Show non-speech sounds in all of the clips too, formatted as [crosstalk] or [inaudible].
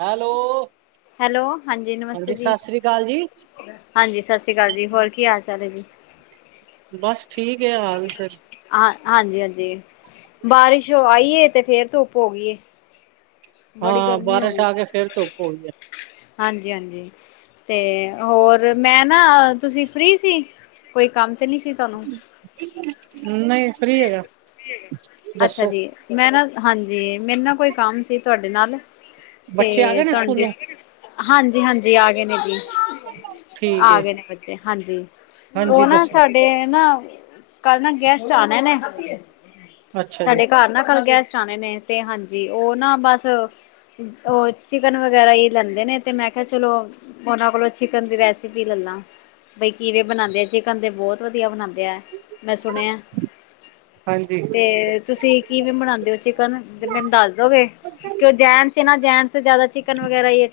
Hello! Hello! ਹਾਂਜੀ ਨਮਸਤੇ ਜੀ, ਸਤਿ ਸ੍ਰੀ ਅਕਾਲ ਜੀ ਹਾਂਜੀ ਸਤਿ ਸ਼੍ਰੀ ਅਕਾਲ ਜੀ, ਹੋਰ ਕਿ ਹਾਲ -ਚਾਲ ਹੈ ਜੀ? ਬਸ ਠੀਕ ਏ ਹਾਲ ਫਿਰ। ਹਾਂ ਹਾਂਜੀ -ਹਾਂਜੀ, ਬਾਰਿਸ਼ ਓ ਆਈ ਤੇ ਫੇਰ ਧੁੱਪ ਹੋ ਗਈ ਹੈ। ਹਾਂ, ਬਾਰਿਸ਼ ਆ ਕੇ ਫੇਰ ਧੁਪ ਹੋ ਗਈ ਹੈ। ਹਾਂਜੀ- ਹਾਂਜੀ, ਤੇ ਹੋਰ ਮੈਂ ਨਾ, ਤੁਸੀਂ ਫਰੀ ਸੀ? ਕੋਈ ਕੰਮ ਤੇ ਨਹੀਂ ਸੀ ਤੁਹਾਨੂੰ? ਨਹੀਂ ਫ੍ਰਰੀ ਹੈਗਾ। ਅੱਛਾ ਦੱਸੋ ਜੀ, ਮੈਂ ਨਾ ਹਾਂਜੀ ਮੈਨੂੰ ਨਾ ਕੋਈ ਕੰਮ ਸੀ ਤੁਹਾਡੇ ਨਾਲ ਬੱਚੇ ਆ ਤੇ ਗਏ ਨੇ ਤੁਾਨ, ਸਕੂਲੋਂ ਹਾਂਜੀ- ਹਾਂਜੀ, ਆ ਗਏ ਨੇ ਜੀ। ਠੀਕ ਹੈ ਆ ਗਏ ਨੇ ਬੱਚੇ। ਹਾਂਜੀ, ਉਹ ਹਾਂਜੀ ਨਾ ਦੱਸੋ ਸਾਡੇ- ਤੇ ਨਾ ਕੱਲ ਨਾ ਗੈਸਟ ਆਣੇ ਨੇ। ਅੱਛਾ ਜੀ ਸਾਡੇ ਘਰ ਨਾ ਕਲ ਗੈਸਟ ਆਣੇ ਨੇ। ਤੇ ਹਾਂਜੀ, ਉਹ ਨਾ ਬਸ ਉਹ ਚਿਕਨ ਵਗੈਰਾ ਹੀ ਲੈਂਦੇ ਨੇ ਤੇ ਮੈਂ ਕਿਹਾ ਚਲੋ ਉਹਨਾਂ ਕੋਲੋਂ ਚਿਕਨ ਦੀ ਰੈਸਿਪੀ ਲੈਲਾਂ। ਬਈ ਕਿਵੇਂ ਬਣਾਦੇ ਆ ਚਿਕਨ ਤੇ ਬਹੁਤ ਵਧੀਆ ਬਣਾਉਂਦੇ ਆ, ਮੈਂ ਸੁਣਿਆ। ਹਾਂਜੀ ਤੇ ਤੁਸੀਂ ਕਿਵੇਂ ਬਨਾਉਂਦੇ ਓ ਚਿਕਨ, ਤੇ ਮੈਨੂੰ ਦੱਸ ਦੋਗੇ? ਕਿਊ ਜੈਂਟਸ ਏ ਨਾ, ਜੈਂਟਸ ਤੇ ਜ਼ਿਆਦਾ ਚਿਕਨ ਵਗੈਰਾ ਹੀ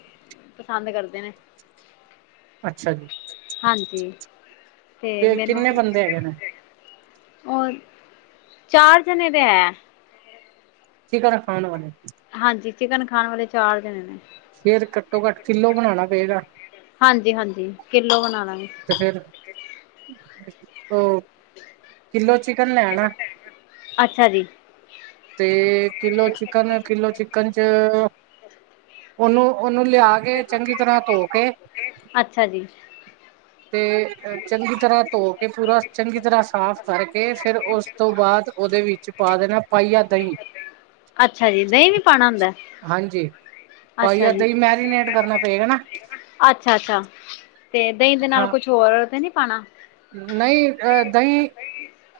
ਪਸੰਦ ਕਰਦੇ ਨੇ। ਅੱਛਾ ਜੀ ਹਾਂਜੀ ਤੇ ਕਿੰਨੇ ਬੰਦੇ ਹੈਗੇ ਨੇ? ਔਰ ਚਾਰ ਜਣੇ ਤੇ ਹੈ। ਚਿਕਨ ਖਾਣ ਵਾਲੇ? ਹਾਂਜੀ, ਚਿਕਨ ਖਾਣ ਵਾਲੇ ਚਾਰ ਜਣੇ ਨੇ। ਫੇਰ ਘੱਟੋ- ਘੱਟ ਕਿਲੋ ਬਣਾਉਣਾ ਪਏਗਾ। ਹਾਂਜੀ ਹਾਂਜੀ ਕਿੱਲੋ ਬਣਾ ਲਾਂਗੇ ਤੇ ਫਿਰ, ਉਹ, ਕਿਲੋ ਚਿਕਨ ਲੈਣਾ। ਅੱਛਾ ਜੀ ਤੇ ਕਿਲੋ ਚਿਕਨ, ਕਿਲੋ ਚਿਕਨ 'ਚ ਉਹਨੂੰ- ਉਹਨੂੰ ਲਿਆ ਕੇ - ਆ ਕੇ ਚੰਗੀ ਤਰ੍ਹਾਂ ਧੋ ਕੇ ਅੱਛਾ ਜੀ ਤੇ ਚੰਗੀ ਤਰ੍ਹਾਂ ਧੋ ਕੇ, ਪੂਰਾ ਚੰਗੀ ਤਰ੍ਹਾਂ ਸਾਫ਼ ਕਰਕੇ ਫਿਰ ਉਸ ਤੋਂ ਬਾਅਦ ਉਹਦੇ ਵਿੱਚ ਪਾ ਦੇਣਾ ਪਾਈਆ ਦਹੀਂ। ਅੱਛਾ ਜੀ, ਦਹੀਂ ਵੀ ਪਾਉਣਾ ਹੁੰਦਾ ਏ? ਹਾਂਜੀ, ਪਾਇਆ ਦਹੀਂ ਮੈਰੀਨੇਟ ਕਰਨਾ ਪਏਗਾ ਨਾ। ਅੱਛਾ- ਅੱਛਾ ਤੇ ਦਹੀਂ ਦੇ ਨਾਲ ਹਾਂ ਕੁਛ ਹੋਰ ਤੇ ਨੀ ਪਾਣਾ? ਨਹੀਂ ਅ ਦਹੀਂ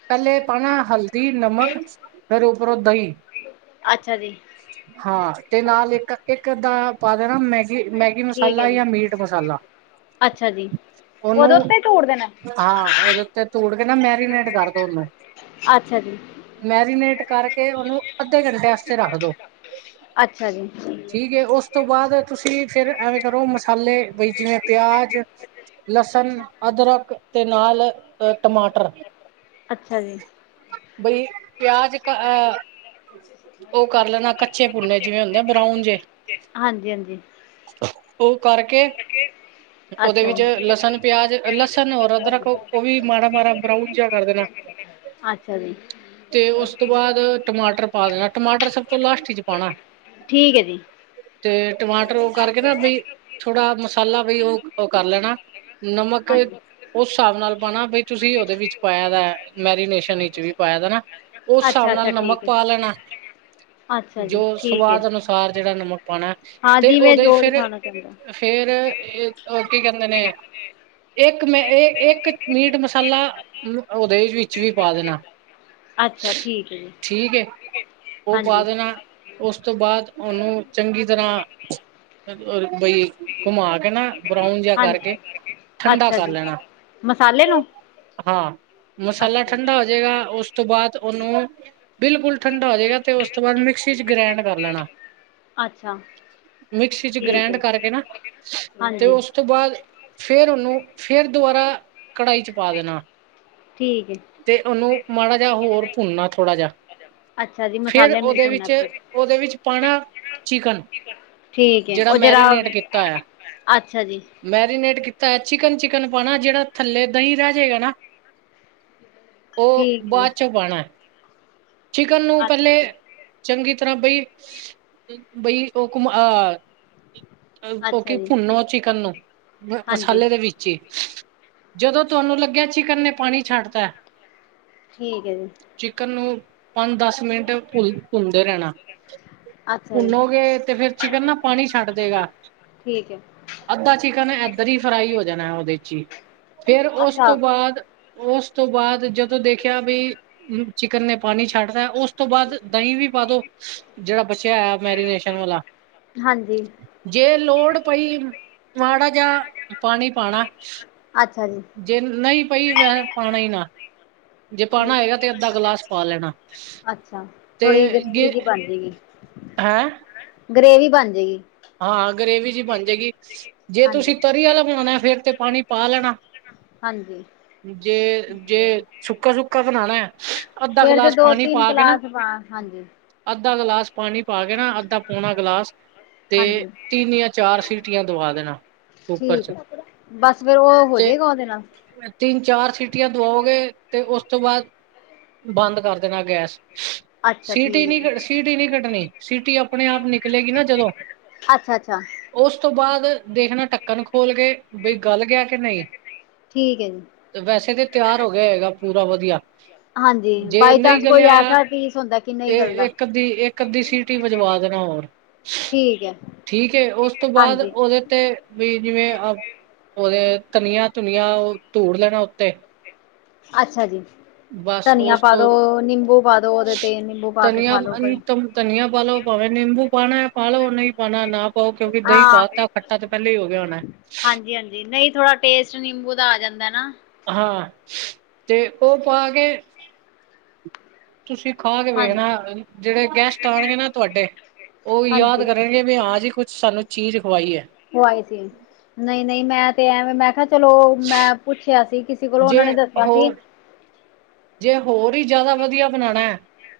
ਪਹਿਲੇ ਪਾਣਾ ਹਲਦੀ, ਨਮਕ ਫੇਰ ਉੱਪਰੋਂ ਦਹੀਂ। ਅੱਛਾ ਜੀ। ਹਾਂ ਤੇ ਨਾਲ ਇੱਕ ਇੱਕ ਅੱਦਾ ਪਾ ਦੇਣਾ ਮੈਗੀ ਮੈ ਕਿ ਠੀਕ ਹੈ ਮਸਾਲਾ ਜੀ ਜਾਂ ਮੀਟ ਮਸਾਲਾ ਅੱਛਾ ਜੀ ਉਹਦੇ ਉਹਨੂੰ ਉੱਤੇ ਝੂੜ ਦੇਣਾ ਹਾਂ, ਉਹਦੇ ਉੱਤੇ ਧੂੜ ਕੇ ਨਾ ਮੈਰੀਨੇਟ ਕਰਦੈ ਉਹਨੂੰ। ਅੱਛਾ ਜੀ ਮੈਰੀਨੇਟ ਕਰਕੇ ਉਹਨੂੰ ਅੱਧੇ ਘੰਟੇ ਆਸਤੇ ਰੱਖਦੋ। ਅੱਛਾ ਜੀ। ਠੀਕ ਏ ਉਸ ਤੋਂ ਬਾਅਦ ਤੁਸੀਂ ਫਿਰ ਐਵੇਂ ਕਰੋ ਮਸਾਲੇ ਬਈ ਜਿਵੇਂ ਪਿਆਜ ਲਸਣ ਅਦਰਕ ਤੇ ਨਾਲ ਟਮਾਟਰ ਅੱਛਾ ਜੀ। ਬਈ ਪਿਆਜ ਕ ਅ ਉਹ ਕਰ ਲੈਣਾ ਕੱਚੇ ਭੁੰਨੇ ਜਿਵੇਂ ਹੁੰਦੇ ਬਰਾਊਨ ਜੇ [unintelligible] ਹਾਂਜੀ ਹਾਂਜੀ। ਉਹ ਕਰਕੇ ਕੇ ਉਹਦੇ ਵਿੱਚ ਲਸਣ ਪਿਆਜ ਲਸਣ ਐਰ ਅਦਰਕ ਉਹ ਵੀ ਮਾੜਾ ਮਾੜਾ ਬਰਾਊਨ ਜਿਹਾ ਕਰ ਦੇਣਾ। ਹਾ ਅੱਛਾ ਜੀ। ਤੇ ਉਸ ਤੋਂ ਬਾਅਦ ਟਮਾਟਰ ਪਾ ਦੇਣਾ ਟਮਾਟਰ ਸਭ ਤੋਂ ਲਾਸਟ ਇਚ ਪਾਣਾ। ਠੀਕ ਏ ਜੀ। ਤੇ ਟਮਾਟਰ ਉਹ ਕਰਕੇ ਨਾ ਬਈ ਥੋੜਾ ਮਸਾਲਾ ਬਈ ਉਹ ਉਹ ਕਰ ਲੈਣਾ। ਨਮਕ ਹਾਂਜੀ ਉਸ ਹਿਸਾਬ ਨਾਲ ਪਾਣਾ ਬਈ ਤੁਸੀਂ ਉਹਦੇ ਵਿੱਚ ਪਾਇਆ ਮੈਰੀਨੇਸ਼ਨ ਈ। ਵਿਚ ਵੀ ਪਾਇਆ ਦਾ ਨਾ ਉਸ ਹਿਸਾਬ ਅੱਛਾ ਅੱਛਾ ਨਾਲ ਨਮਕ ਠੀਕ ਹੈ ਪਾ ਲੈਣਾ ਅੱਛਾ ਜੀ ਜੋ ਠੀਕ ਹੈ ਸਵਾਦ ਅਨੁਸ ਚਾਰ ਜਗ੍ਹਾ ਨਮਕ ਪਾਉਣਾ ਹਾਂ ਤੇ ਜਿਵੇਂ ਉਹਦੇ ਚ ਜੋ ਫੇਰ ਲਿਖਾਣਾ ਚਾਹੁੰਦਾ ਫੇਰ ਇਹ ਉਹ ਕੀ ਕਹਿੰਦੇ ਨੇ ਇੱਕ ਮੈਂ ਇਹ ਇੱਕ ਮੀਟ ਮਸਾਲਾ ਉਹਦੇ ਵਿੱਚ ਵੀ ਪਾ ਦੇਣਾ। ਅੱਛਾ ਠੀਕ ਹੈ ਜੀ ਠੀਕ ਏ ਉਹ ਪਾ ਹਾਂਜੀ ਦੇਣਾ। ਉਸ ਤੋਂ ਬਾਅਦ ਉਹਨੂੰ ਚੰਗੀ ਤਰ੍ਹਾਂ ਬਈ ਘੁਮਾ ਕੇ ਨਾ ਬਰਾਊਨ ਜਿਹਾ ਕਰਕੇ ਹਾਂਜੀ ਠੰਡਾ ਅੱਛਾ ਕਰ ਜੀ ਲੈਣਾ। ਮਸਾਲੇ ਨੂੰ ਹਾਂ ਮਸਾਲਾ ਅੱਛਾ ਜੀ ਠੰਢਾ ਹੋਜੇਗਾ। ਉਸ ਤੋਂ ਬਾਅਦ ਉਹਨੂੰ ਬਿਲਕੁਲ ਠੰਡਾ ਹੋ ਜੇਗਾ ਤੇ ਉਸ ਤੋਂ ਬਾਅਦ ਮਿਕਸ ਚ ਗ੍ਰੈਂਡ ਕਰ ਲੈਣਾ। ਅੱਛਾ ਮਿਕਸੀ ਚ ਠੀਕ ਗ੍ਰੈਂਡ ਹੈ ਕਰਕੇ ਨਾ ਤੇ ਹਾਂਜੀ ਉਸ ਤੋਂ ਬਾਅਦ ਫੇਰ ਉਹਨੂੰ ਫੇਰ ਦੁਬਾਰਾ ਕੜਾਹੀ ਚ ਪਾ ਦੇਣਾ। ਠੀਕ ਹੈ ਤੇ ਉਹਨੂੰ ਮਾੜਾ ਜਿਹਾ ਹੋਰ ਭੁੰਨਨਾ ਥੋੜ੍ਹਾ ਜਿਹਾ ਅੱਛਾ ਜੀ ਫੇਰ ਮਸਾਲੇ ਨੂੰ ਨਹੀਂ ਉਹਦੇ ਭੁੰਨਣਾ ਵਿੱਚ ਫਿਰ ਉਹਦੇ ਵਿੱਚ ਪਾਣਾ ਚਿਕਨ ਠੀਕ ਹੈ ਜਿਹੜਾ ਉਹ ਜਰਾ ਮੈਰੀਨੇਟ ਕੀਤਾ ਹੋਇਆ। ਅੱਛਾ ਜੀ ਮੈਰੀਨੇਟ ਕੀਤਾ ਹੋਇਆ ਚਿਕਨ ਚਿਕਨ ਪਾਣਾ ਜਿਹੜਾ ਥੱਲੇ ਦਹੀਂ ਰਹਿ ਜੇਗਾ ਨਾ। ਉਹ ਠੀਕ। ਹੈ ਜੀ ਬਾਅਦ ਚੋਂ ਪਾਣੈ ਚਿਕਨ ਨੂੰ ਅੱਛ ਪਹਿਲੇ ਚੰਗੀ ਤਰ੍ਹਾਂ ਬਈ ਬਈ ਉਹ ਘੁਮਹ ਉਹ ਅੱਛਾ ਕਿ ਜੀ ਭੁੰਨੋ ਚਿਕਨ ਨੂੰ ਹਾਂਜੀ ਮਸਾਲੇ ਦੇ ਵਿੱਚ ਜੀ ਜਦੋਂ ਤੁਹਾਨੂੰ ਲੱਗਿਆ ਚਿਕਰ ਨੇ ਪਾਣੀ ਛੱਡਤੈ ਠੀਕ ਹੈ ਜੀ। ਚਿਕਨ ਨੂੰ ਪੰਜ ਦਸ ਮਿੰਟ ਭੁੰਨਦੇ ਰਹਿਣਾ। ਅੱਛਾ ਜੀ ਭੁੰਨੋਗੇ ਤੇ ਫੇਰ ਚਿਕਨ ਨਾ ਪਾਣੀ ਛੱਡ ਦੇਗਾ। ਠੀਕ ਹੈ ਅੱਧਾ ਚਿਕਨ ਏਧਰ ਹੀ ਫਰਾਈ ਹੋ ਜਾਣੈ ਉਹਦੇ ਚ ਹੀ ਫੇਰ ਉਸ ਅੱਛਾ ਤੋਂ ਬਾਅਦ ਉਸ ਤੋਂ ਬਾਅਦ ਜਦੋਂ ਦੇਖਿਆ ਬਈ ਚਿਕਨ ਨੇ ਪਾਣੀ ਛੱਡਦਾ ਉਸ ਤੋਂ ਬਾਅਦ ਦਹੀਂ ਵੀ ਪਾ ਦੋ। ਜਿਹੜਾ ਬਚਿਆ ਹੋਇਆ ਮੈਰੀਨੇਸ਼ਨ ਵਾਲਾ। ਹਾਂਜੀ। ਜੇ ਲੋੜ ਪਈ ਮਾੜਾ ਜਿਹਾ ਪਾਣੀ ਪਾਣਾ। ਅੱਛਾ ਜੀ। ਜੇ ਨਹੀ ਪਈ ਵੈਸ਼ੇ ਪਾਣਾ ਹੀ ਨਾ। ਜੇ ਪਾਉਣਾ ਠੀਕ ਹੋਏਗਾ ਤੇ ਅੱਧਾ ਗਲਾਸ ਪਾ ਲੈਣਾ। ਅੱਛਾ ਤੇ ਥੋੜ੍ਹੀ ਗਰੇਵੀ ਜੇ ਜਿਹੀ ਹੇ। ਗੇ੍ਵੀ ਬਣ ਜਾਏਗੀ। ਹਾਂ ਗੇ੍ਵੀ ਜੀ ਬਣ ਜਾਏਗੀ। ਜੇ ਹਾਂਜੀ ਤੁਸੀਂ ਤਰੀ ਵਾਲਾ ਬਣਾਉਣਾ ਫੇਰ ਤੇ ਪਾਣੀ ਪਾ ਲੈਣਾ ਹਾਂਜੀ ਜੇ, ਠੀਕ ਹੈ ਜੇ ਜੀ ਸੁੱਕਾ- ਸੁੱਕਾ ਬਣਾਣਾ ਏ। ਅੱਧਾ ਫੇਰ ਤੇ ਗਲਾਸ ਦੋ ਪਾਣੀ ਤਿੰਨ ਪਾ ਕੇ ਨਾ। ਕਲਾਸ ਪਾ ਹਾਂਜੀ ਅੱਧਾ ਗਲਾਸ ਪਾਣੀ ਪਾ ਕੇ ਨਾ ਅੱਧਾ, ਪੌਣਾ ਗਲਾਸ। ਤੇ ਹਾਂਜੀ ਤਿੰਨ ਯਾ ਚਾਰ ਸੀਟੀਆਂ ਦਵਾ ਦੇਣਾ। ਕੁੱਕਰ ਠੀਕ ਚ ਏ। ਬਸ ਫੇਰ ਉਹ ਹੋ ਤੇ ਜਏਗਾ ਉਹਦੇ ਨਾਲ। ਤਿੰਨ, ਚਾਰ ਸੀਟੀਆਂ ਦਵਾਓਗੇ। ਤੇ ਉਸ ਤੋਂ ਬਾਦ ਬੰਦ ਕਰ ਦੇਣਾ ਗੈਸ। ਅੱਛਾ ਸੀਟੀ, ਠੀਕ ਹੈ ਨਹੀਂ ਜੀ ਕ ਸੀਟੀ ਨਹੀਂ ਕੱਡਣੀ। ਸੀਟੀ ਅਪਣੇ ਆਪ ਨਿਕਲੇਗੀ ਨਾ ਜਦੋਂ। ਅੱਛਾ ਅੱਛਾ, ਅੱਛਾ ਉਸ ਤੋਂ ਬਾਅਦ ਦੇਖਣਾ ਢੱਕਣ ਖੋਲ ਕੇ ਬਈ ਗਲ ਗਿਆ ਕੇ ਨਹੀ। ਠੀਕ ਹੈ ਜੀ। ਵੈਸੇ ਤੇ ਤਿਆਰ ਹੋ ਗਿਆ ਹੋਏਗਾ ਪੂਰਾ ਵਧੀਆ। ਹਾਂਜੀ ਜੇ ਬਾਈ ਨਹੀਂ ਚਾਂਸ ਕੋਈ ਗਲਿਆ, ਐਸਾ ਪੀਸ ਹੁੰਦਾ ਕਿ ਨਹੀਂ ਤੇ ਗਲਦਾ ਇੱਕ ਅਦੀ ਇੱਕ ਇਕ-ਅੱਦੀ ਸੀਟੀ ਵਜਵਾ ਦੇਣਾ ਹੋਰ। ਠੀਕ ਏ। ਠੀਕ ਏ, ਉਸ ਤੋਂ ਬਾਦ ਉਹਦੇ ਤੇ ਵੀ ਜਿਵੇਂ ਉਹਦੇ ਧਨੀਆ-ਧੁਨੀਆ ਧੂੜ ਲੈਣਾ ਉੱਤੇ ਅੱਛਾ ਜੀ। ਬਸ ਧਨੀਆ ਉਸ ਪਾ ਤੋਂ ਦੋ ਨਿੰਬੂ ਪਾ ਦੋ ਉਹਦੇ। ਤੇ ਨਿੰਬੂ ਪਾ ਕੇ ਧਨੀਆ ਖਾ ਲੋ ਅਨ ਕੋਈ ਤਮ ਧਨੀਆ ਪਾਾਲੋ। ਭਾਵੇਂ ਨਿੰਬੂ ਪਾਣੈ ਪਾਾਲੋ ਨਹੀਂ ਪਾਉਣਾ ਨਾ ਪਾਓ। ਪਾਓ ਕਿਉਂਕਿ ਦਹੀਂ ਹਾਂ ਪਾਤਾ ਖੱਟਾ ਤੇ ਪਹਿਲਾਂ ਹੀ ਹੋ ਗਿਆ ਹੋਣੈ। ਹਾਂਜੀ, ਹਾਂਜੀ ਨਹੀਂ ਥੋੜਾ ਟੇਸਟ ਨਿੰਬੂ ਦਾ ਆ ਜਾਂਦਾ ਨਾ। ਹਾਂ, ਤੇ ਉਹ ਪਾ ਕੇ ਤੁਸੀਂ ਖਾ ਕੇ ਹਾਂਜੀ ਵੇਖਣਾ। ਜਿਹੜੇ ਗੈਸਟ ਆਣਗੇ ਨਾ ਤੁਵਾਡੇ, ਉਹ ਵੀ ਯਾਦ ਹਾਂਜੀ ਕਰਨ ਕੈਂਦੇ, ਹਾਂ ਜੀ ਕੁਛ ਸਾਨੂੰ ਚੀਜ਼ ਖਵਾਈ ਐ। ਉਹ ਆਏ ਸੀ। ਨ‌ਈਂ-ਨ‌ਈਂ ਮੈਂ ਤੇ ਐਵੇਂ ਮੈਂ ਕਿਹਾ ਚਲੋ, ਮੈਂ ਪੁੱਛਿਆ ਸੀ ਕਿ ਜੇ ਉਹਨਾਂ ਨੇ ਦੱਸਿਆ ਸੀ ਹੋਰ ਜੇ ਹੋਰ ਈ ਜ਼ਿਆਦਾ ਵਧੀਆ ਬਣਾਂਣਾ ਐ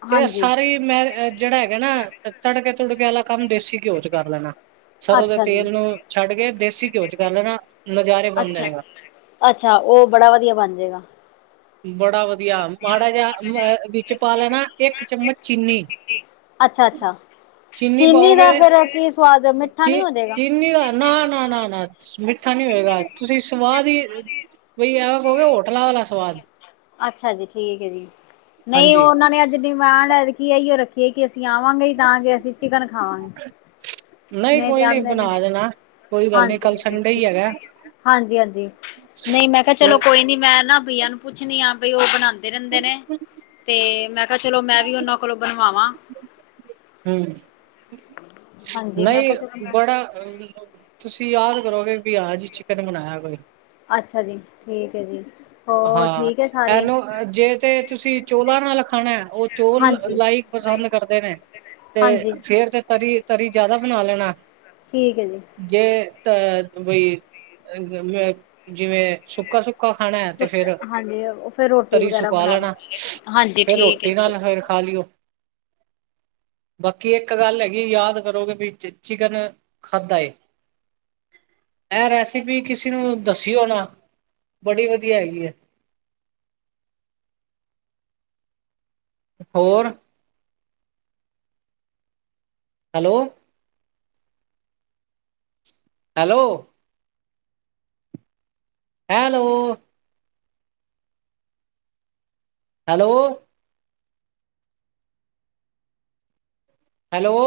ਤੇ ਹਾਂਜੀ ਸਾਰੀ ਮੈਂ ਜਿਹੜਾ ਹੈਗਾ ਨਾ ਤੜਕੇ-ਤੁੜਕੇ ਆਲਾ ਕੰਮ, ਦੇਸੀ ਘਿਓ 'ਚ ਕਰ ਲੈਣਾ। ਸਰ੍ਹੋਂ ਦੇ ਅੱਛਾ ਜੀ ਤੇਲ ਨੂੰ ਛੱਡ ਕੇ, ਦੇਸੀ ਘਿਓ 'ਚ ਕਰ ਲੈਣਾ ਨਜ਼ਾਰੇ ਬੰਨ‌ ਅੱਛਾ। ਦੇਏਗਾ। ਅੱਛਾ, ਉਹ ਬੜਾ ਵਧੀਆ ਬਣਜੇਗਾ। ਬੜਾ ਵਧੀਆ। ਮਾੜਾ ਜਿਹਾ ਅ ਵਿੱਚ ਪਾ ਲੈਣਾ ਇੱਕ ਚੱਮਚ ਚੀਨੀ ਅੱਛਾ-ਅੱਛਾ, ਚੀਨੀ ਦਾ ਫੇਰ ਕੀ ਸਵਾਦ ਏ, ਮਿੱਠਾ ਨੀ ਹੋਜੇਗਾ। ਨਾ-ਨਾ, ਨਾ-ਨਾ ਮਿੱਠਾ ਨੀ ਹੋਏਗਾ ਤੁਸੀ ਸਵਾਦ ਈ, ਬਈ ਐਵੇਂ ਕ‌ਓਗੇ ਹੋਟਲਾਂ ਵਾਲਾ ਸਵਾਦ ਅੱਛਾ ਜੀ, ਠੀਕ ਏ ਜੀ, ਨਹੀਂ ਹਾਂਜੀ ਉਹਨਾਂ ਨੇ ਅੱਜ ਡਿਮਾਂਡ ਏਦਕੀ ਏਇੳ ਰੱਖੀ ਐ ਕਿ ਕਿ ਆਵਾਂਗੇ ਈ ਤਾਂ ਕੇ ਅਸੀਂ ਚਿਕਨ ਖਾਵਾਂਗੇ। ਨਈ ਕੋਈ ਨੀ ਬਨਾ ਦੇਨਾ। ਹਾਂਜੀ-ਹਾਂਜੀ ਬਿਲਕੁਲ ਹਾਂਜੀ ਨਈ ਮੈਂ ਕਿਹਾ ਚਲੋ ਕੋਈ ਨੀ ਮੈਂ ਨਾ ਬਈਆ ਨੂੰ ਪੁੱਛਣੀ ਆ ਬਈ ਓ ਬਣਾਦੇ ਰਹਿੰਦੇ ਨੇ, ਤੇ ਮੈਂ ਕਿਹਾ ਚਲੋ ਮੈਂ ਵੀ ਓਨਾਂ ਕੋਲੋਂ ਬਣਵਾਵਾਂ ਹੂੰ, ਹਾਂਜੀ ਮੈਂ ਨਈ ਕਿਹਾ ਚਲੋ ਮੈਂ ਬੜਾ ਤੁਸੀਂ ਯਾਦ ਕਰੋਗੇ ਕਿ ਹਾਂ ਜੀ ਚਿਕਨ ਬਣਾਇਆ ਕੋਈ ਅੱਛਾ ਜੀ, ਠੀਕ ਏ ਜੀ। ਹੋਰ ਹਾਂ, ਠੀਕ ਹੈ ਸਾਰੇ ਏਨੂੰ ਜੇ ਤੇ ਤੁਸੀਂ ਚੋਲਾਂ ਨਾਲ ਖਾਣਾ ਓ ਚੋਲ ਹਾਂਜੀ ਲਾਈਕ ਪਸੰਦ ਕਰਦੇ ਨੇ ਤੇ ਹਾਂਜੀ ਫੇਰ ਤੇ ਤਰੀ ਤਰੀ ਜਾਦਾ ਬਨਾ ਲੈਨਾ ਠੀਕ ਏ ਜੀ। ਜੇ ਤ ਬਈ ਜਿਵੇਂ ਸੁੱਕਾ-ਸੁੱਕਾ ਖਾਣਾ ਤੇ ਫੇਰ ਹਾਂਜੀ ਫਿਰ ਰੋਟੀ ਤਰੀ ਵਗੈਰਾ ਸੁਕਾ ਬਣਾ ਲਓ ਲੈਣਾ ਹਾਂਜੀ ਫੇਰ ਰੋਟੀ ਨਾਲ ਫੇਰ ਖਾ ਲਈਏ ਹ ਬਾਕੀ ਇੱਕ ਗੱਲ ਹੈਗੀ ਯਾਦ ਕਰੋਗੇ ਵੀ ਚਿਕਨ ਖਾਧਾ ਏ ਇਹ ਰੈਸਪੀ ਕਿਸੇ ਨੂੰ ਦਸੀਓ ਨਾ ਬੜੀ ਵਧੀਆ ਹੈਗੀ ਹੈ ਹੋਰ hello hello hello hello hello